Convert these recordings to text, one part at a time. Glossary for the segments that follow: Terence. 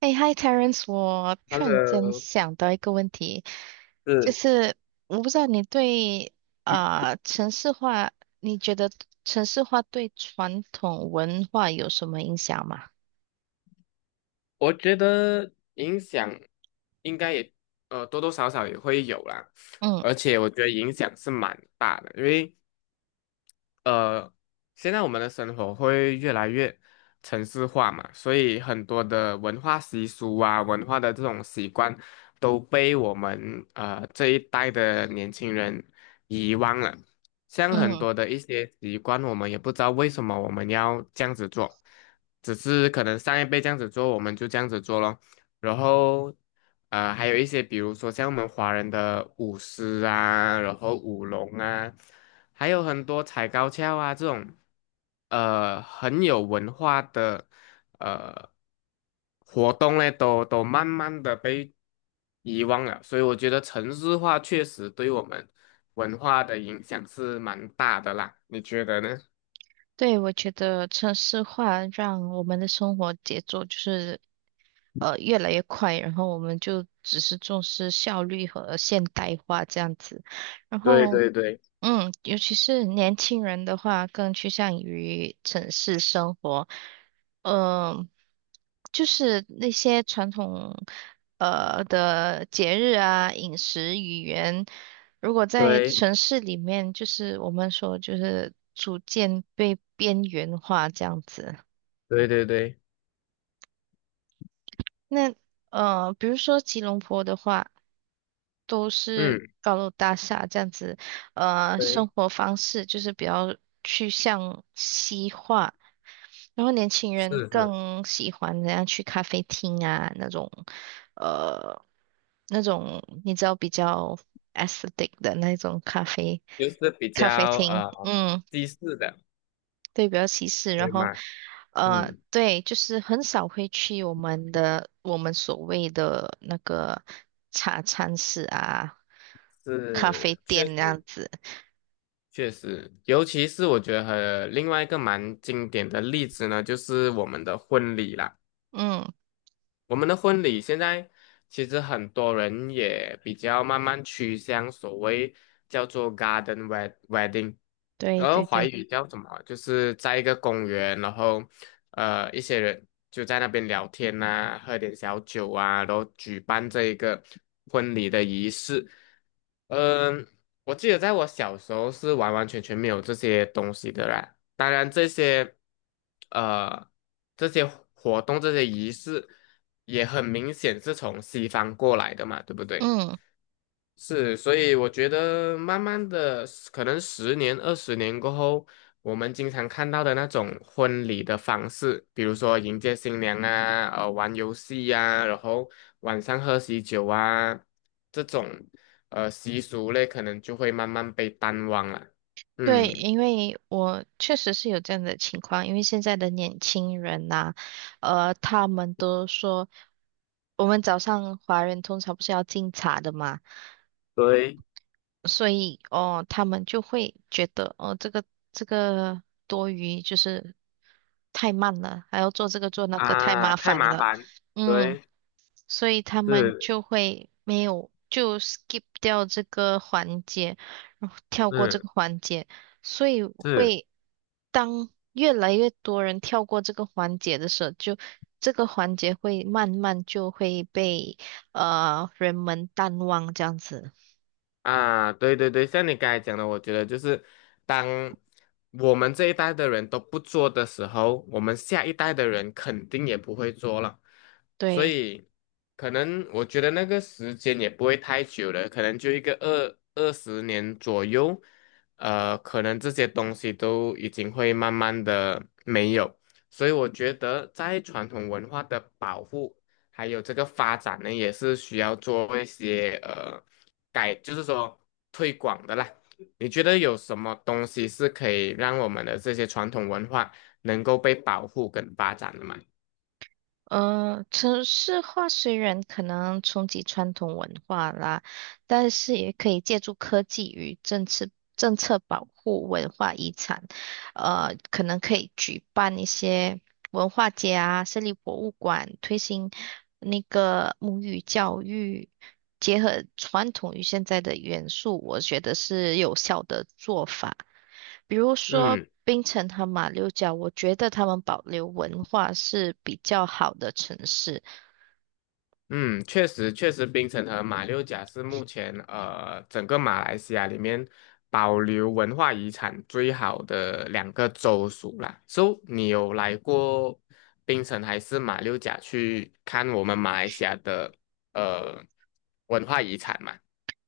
哎，Hi Terence，我突然间 Hello，想到一个问题，就是，是我不知道你对城市化，你觉得城市化对传统文化有什么影响吗？我觉得影响应该也多多少少也会有啦，嗯而且我觉得影响是蛮大的，因为呃，现在我们的生活会越来越城市化嘛，所以很多的文化习俗啊、文化的这种习惯都被我们这一代的年轻人遗忘了。像很嗯，多的一些习惯，我们也不知道为什么我们要这样子做，只是可能上一辈这样子做，我们就这样子做咯。然后还有一些比如说像我们华人的舞狮啊，然后舞龙啊，还有很多踩高跷啊这种，很有文化的呃活动呢，都慢慢的被遗忘了。所以我觉得城市化确实对我们文化的影响是蛮大的啦，你觉得呢？对，我觉得城市化让我们的生活节奏就是越来越快，然后我们就只是重视效率和现代化这样子，然对后。对对嗯，尤其是年轻人的话，更趋向于城市生活。嗯、就是那些传统的节日啊、饮食、语言，如果在对城市里面，就是我们说就是逐渐被边缘化这样子。对对对，那呃，比如说吉隆坡的话，都是嗯，高楼大厦这样子，呃，生对，活方式就是比较趋向西化，然后年轻人是是。更喜欢怎样去咖啡厅啊那种，呃，那种你知道比较 aesthetic 的那种咖啡就是比咖啡较厅，嗯西式的，对，比较歧视。然对后，吗？呃，嗯，对，就是很少会去我们的所谓的那个茶餐室啊、咖啡是，确店那样实子。确实，尤其是我觉得和另外一个蛮经典的例子呢，就是我们的婚礼啦。嗯，我们的婚礼现在其实很多人也比较慢慢趋向所谓叫做 garden wedding。对然后对华对，语叫什么啊？就是在一个公园，然后一些人就在那边聊天呐、喝点小酒啊，然后举办这一个婚礼的仪式。嗯、我记得在我小时候是完完全全没有这些东西的啦。当然，呃这些活动、这些仪式也很明显是从西方过来的嘛，对不对？嗯，是，所以我觉得慢慢的，可能十年、二十年过后，我们经常看到的那种婚礼的方式，比如说迎接新娘啊，玩游戏呀、然后晚上喝喜酒啊，这种习俗类，可能就会慢慢被淡忘了。对，嗯，因为我确实是有这样的情况，因为现在的年轻人呐、呃，他们都说，我们早上华人通常不是要敬茶的嘛。对所以哦，他们就会觉得哦，这个多余，就是太慢了，还要做这个做那个，太啊，麻太烦麻了。烦。嗯，对，所以他们是，就会没有就 skip 掉这个环节，然后跳过这嗯，个环节，所以是。会当越来越多人跳过这个环节的时候，就这个环节会慢慢就会被人们淡忘这样子，啊，对对对，像你刚才讲的，我觉得就是当我们这一代的人都不做的时候，我们下一代的人肯定也不会做了，所对。以可能我觉得那个时间也不会太久了，可能就一个二十年左右，可能这些东西都已经会慢慢的没有，所以我觉得在传统文化的保护还有这个发展呢，也是需要做一些改，就是说推广的啦。你觉得有什么东西是可以让我们的这些传统文化能够被保护跟发展的吗？呃，城市化虽然可能冲击传统文化啦，但是也可以借助科技与政策保护文化遗产。呃，可能可以举办一些文化节啊，设立博物馆，推行那个母语教育，结合传统与现在的元素，我觉得是有效的做法。比如说嗯槟城和马六甲，我觉得他们保留文化是比较好的城市，嗯，确实确实，槟城和马六甲是目前整个马来西亚里面保留文化遗产最好的两个州属啦。So，你有来过槟城还是马六甲去看我们马来西亚的呃文化遗产吗？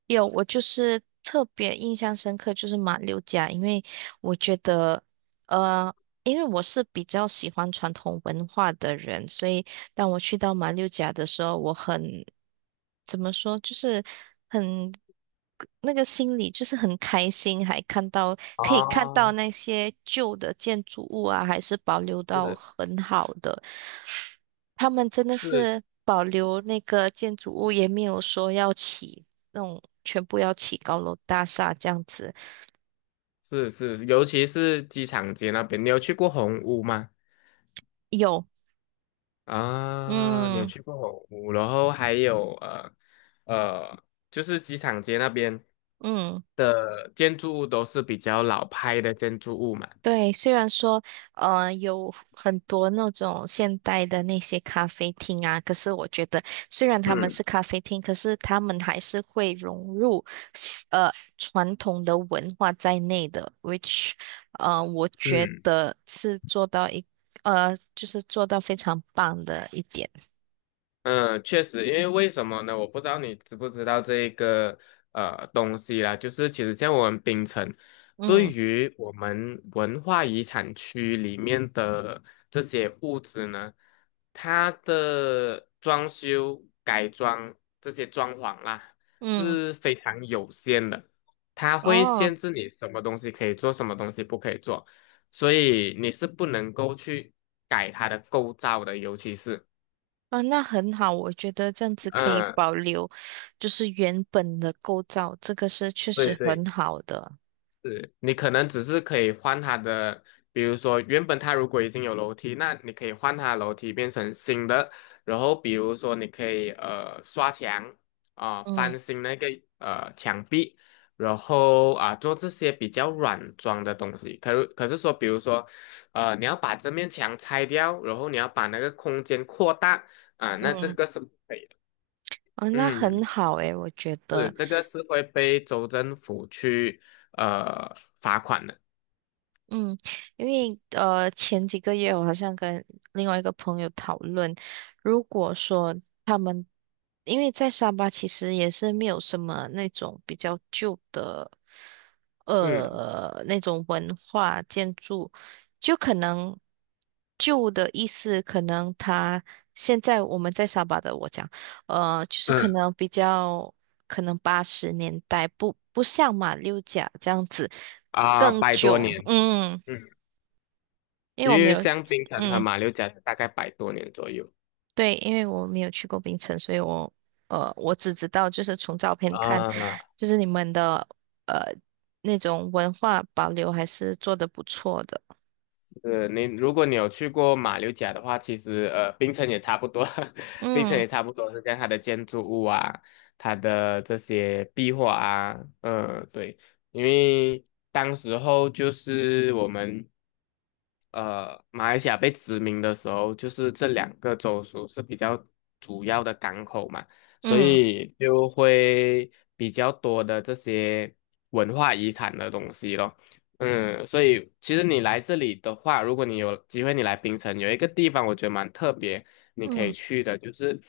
有，我就是特别印象深刻，就是马六甲，因为我觉得，呃，因为我是比较喜欢传统文化的人，所以当我去到马六甲的时候，我很，怎么说，就是很，那个心里就是很开心，还看到，可以看到啊，那些旧的建筑物啊，还是保留到是很好的。他们真的是，是保留那个建筑物，也没有说要起那种全部要起高楼大厦这样子。是是，尤其是机场街那边，你有去过红屋吗？有，啊，你有嗯去过红屋，然后还有呃，就是机场街那边嗯。的建筑物都是比较老派的建筑物嘛。对，虽然说，呃，有很多那种现代的那些咖啡厅啊，可是我觉得，虽然他们嗯是咖啡厅，可是他们还是会融入呃，传统的文化在内的，which，呃，我觉嗯，得是做到一，呃，就是做到非常棒的一点。嗯，确实，因为为什么呢？我不知道你知不知道这个东西啦，就是其实像我们槟城，对嗯于我们文化遗产区里面的这些物质呢，它的装修、改装这些装潢啦嗯，是非常有限的，它会哦，限制你什么东西可以做，什么东西不可以做，所以你是不能够去改它的构造的，尤其是。啊，那很好，我觉得这样子可以嗯，保留，就是原本的构造，这个是确对实对，很好的。是你可能只是可以换它的，比如说原本它如果已经有楼梯，那你可以换它的楼梯变成新的，然后比如说你可以刷墙啊、嗯。翻新那个墙壁，然后啊、做这些比较软装的东西。可是说，比如说你要把这面墙拆掉，然后你要把那个空间扩大啊、那这嗯，个是不可以的。哦，那很嗯，好诶，我觉是，得，这个是会被州政府去呃罚款的。嗯，因为呃前几个月我好像跟另外一个朋友讨论，如果说他们因为在沙巴其实也是没有什么那种比较旧的嗯呃那种文化建筑，就可能旧的意思可能他现在我们在沙巴的我讲，呃就是可嗯能比较可能80年代不像马六甲这样子。啊，更百多久，年。嗯，嗯，因为因我没为有，香槟城和嗯，马六甲大概百多年左右。对，因为我没有去过槟城，所以我，呃，我只知道就是从照片看，啊、就是你们的呃那种文化保留还是做得不错的，是你，如果你有去过马六甲的话，其实槟城也差不多，槟城嗯也差不多是跟它的建筑物啊，它的这些壁画啊，嗯，对，因为当时候就是我们马来西亚被殖民的时候，就是这两个州属是比较主要的港口嘛，所嗯以就会比较多的这些文化遗产的东西咯。嗯，所以其实你来这里的话，如果你有机会你来槟城，有一个地方我觉得蛮特别，你可以嗯去的，就是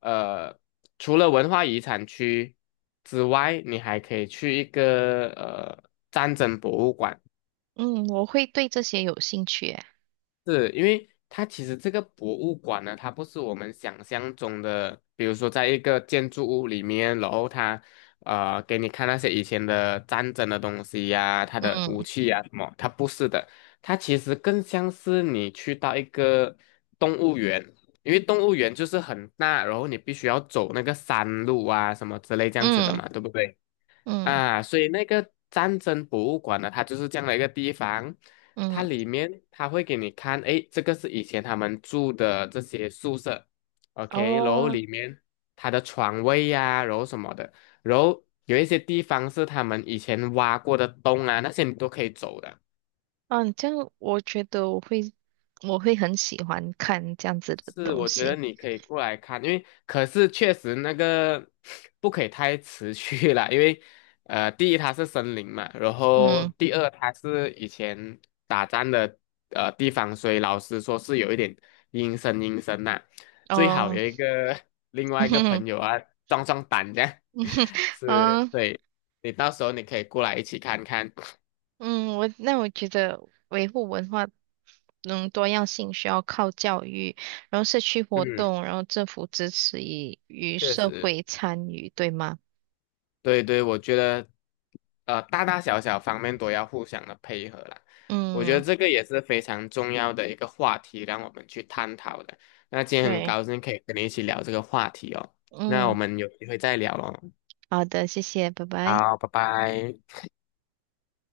呃，除了文化遗产区之外，你还可以去一个战争博物馆。嗯，我会对这些有兴趣耶，是因为它其实这个博物馆呢，它不是我们想象中的，比如说在一个建筑物里面，然后它给你看那些以前的战争的东西呀、它的武嗯器呀、什么，它不是的，它其实更像是你去到一个动物园，因为动物园就是很大，然后你必须要走那个山路啊什么之类这样子的嗯嘛，对不对？嗯啊，所以那个战争博物馆呢，它就是这样的一个地方，它嗯，里面它会给你看，诶，这个是以前他们住的这些宿舍，OK，然后哦，里面它的床位呀、然后什么的，然后有一些地方是他们以前挖过的洞啊，那些你都可以走的。嗯，这样我觉得我会我会很喜欢看这样子的是，东我觉得西，你可以过来看，因为可是确实那个 不可以太持续了，因为第一它是森林嘛，然后嗯第二它是以前打仗的地方，所以老师说是有一点阴森阴森呐、最好哦，有一个 另 嗯外一个哼，朋友啊壮壮胆这样，嗯。是，啊对，你到时候你可以过来一起看看，嗯，我那我觉得维护文化嗯多样性需要靠教育，然后社区活嗯，动，然后政府支持与确社实。会参与，对吗？对对，我觉得，大大小小方面都要互相的配合啦。我觉得嗯，这个也是非常重要的一个话题，让我们去探讨的。那今天很对，高兴可以跟你一起聊这个话题哦。那我嗯，们有机会再聊喽。好的，谢谢，拜拜。好，拜拜。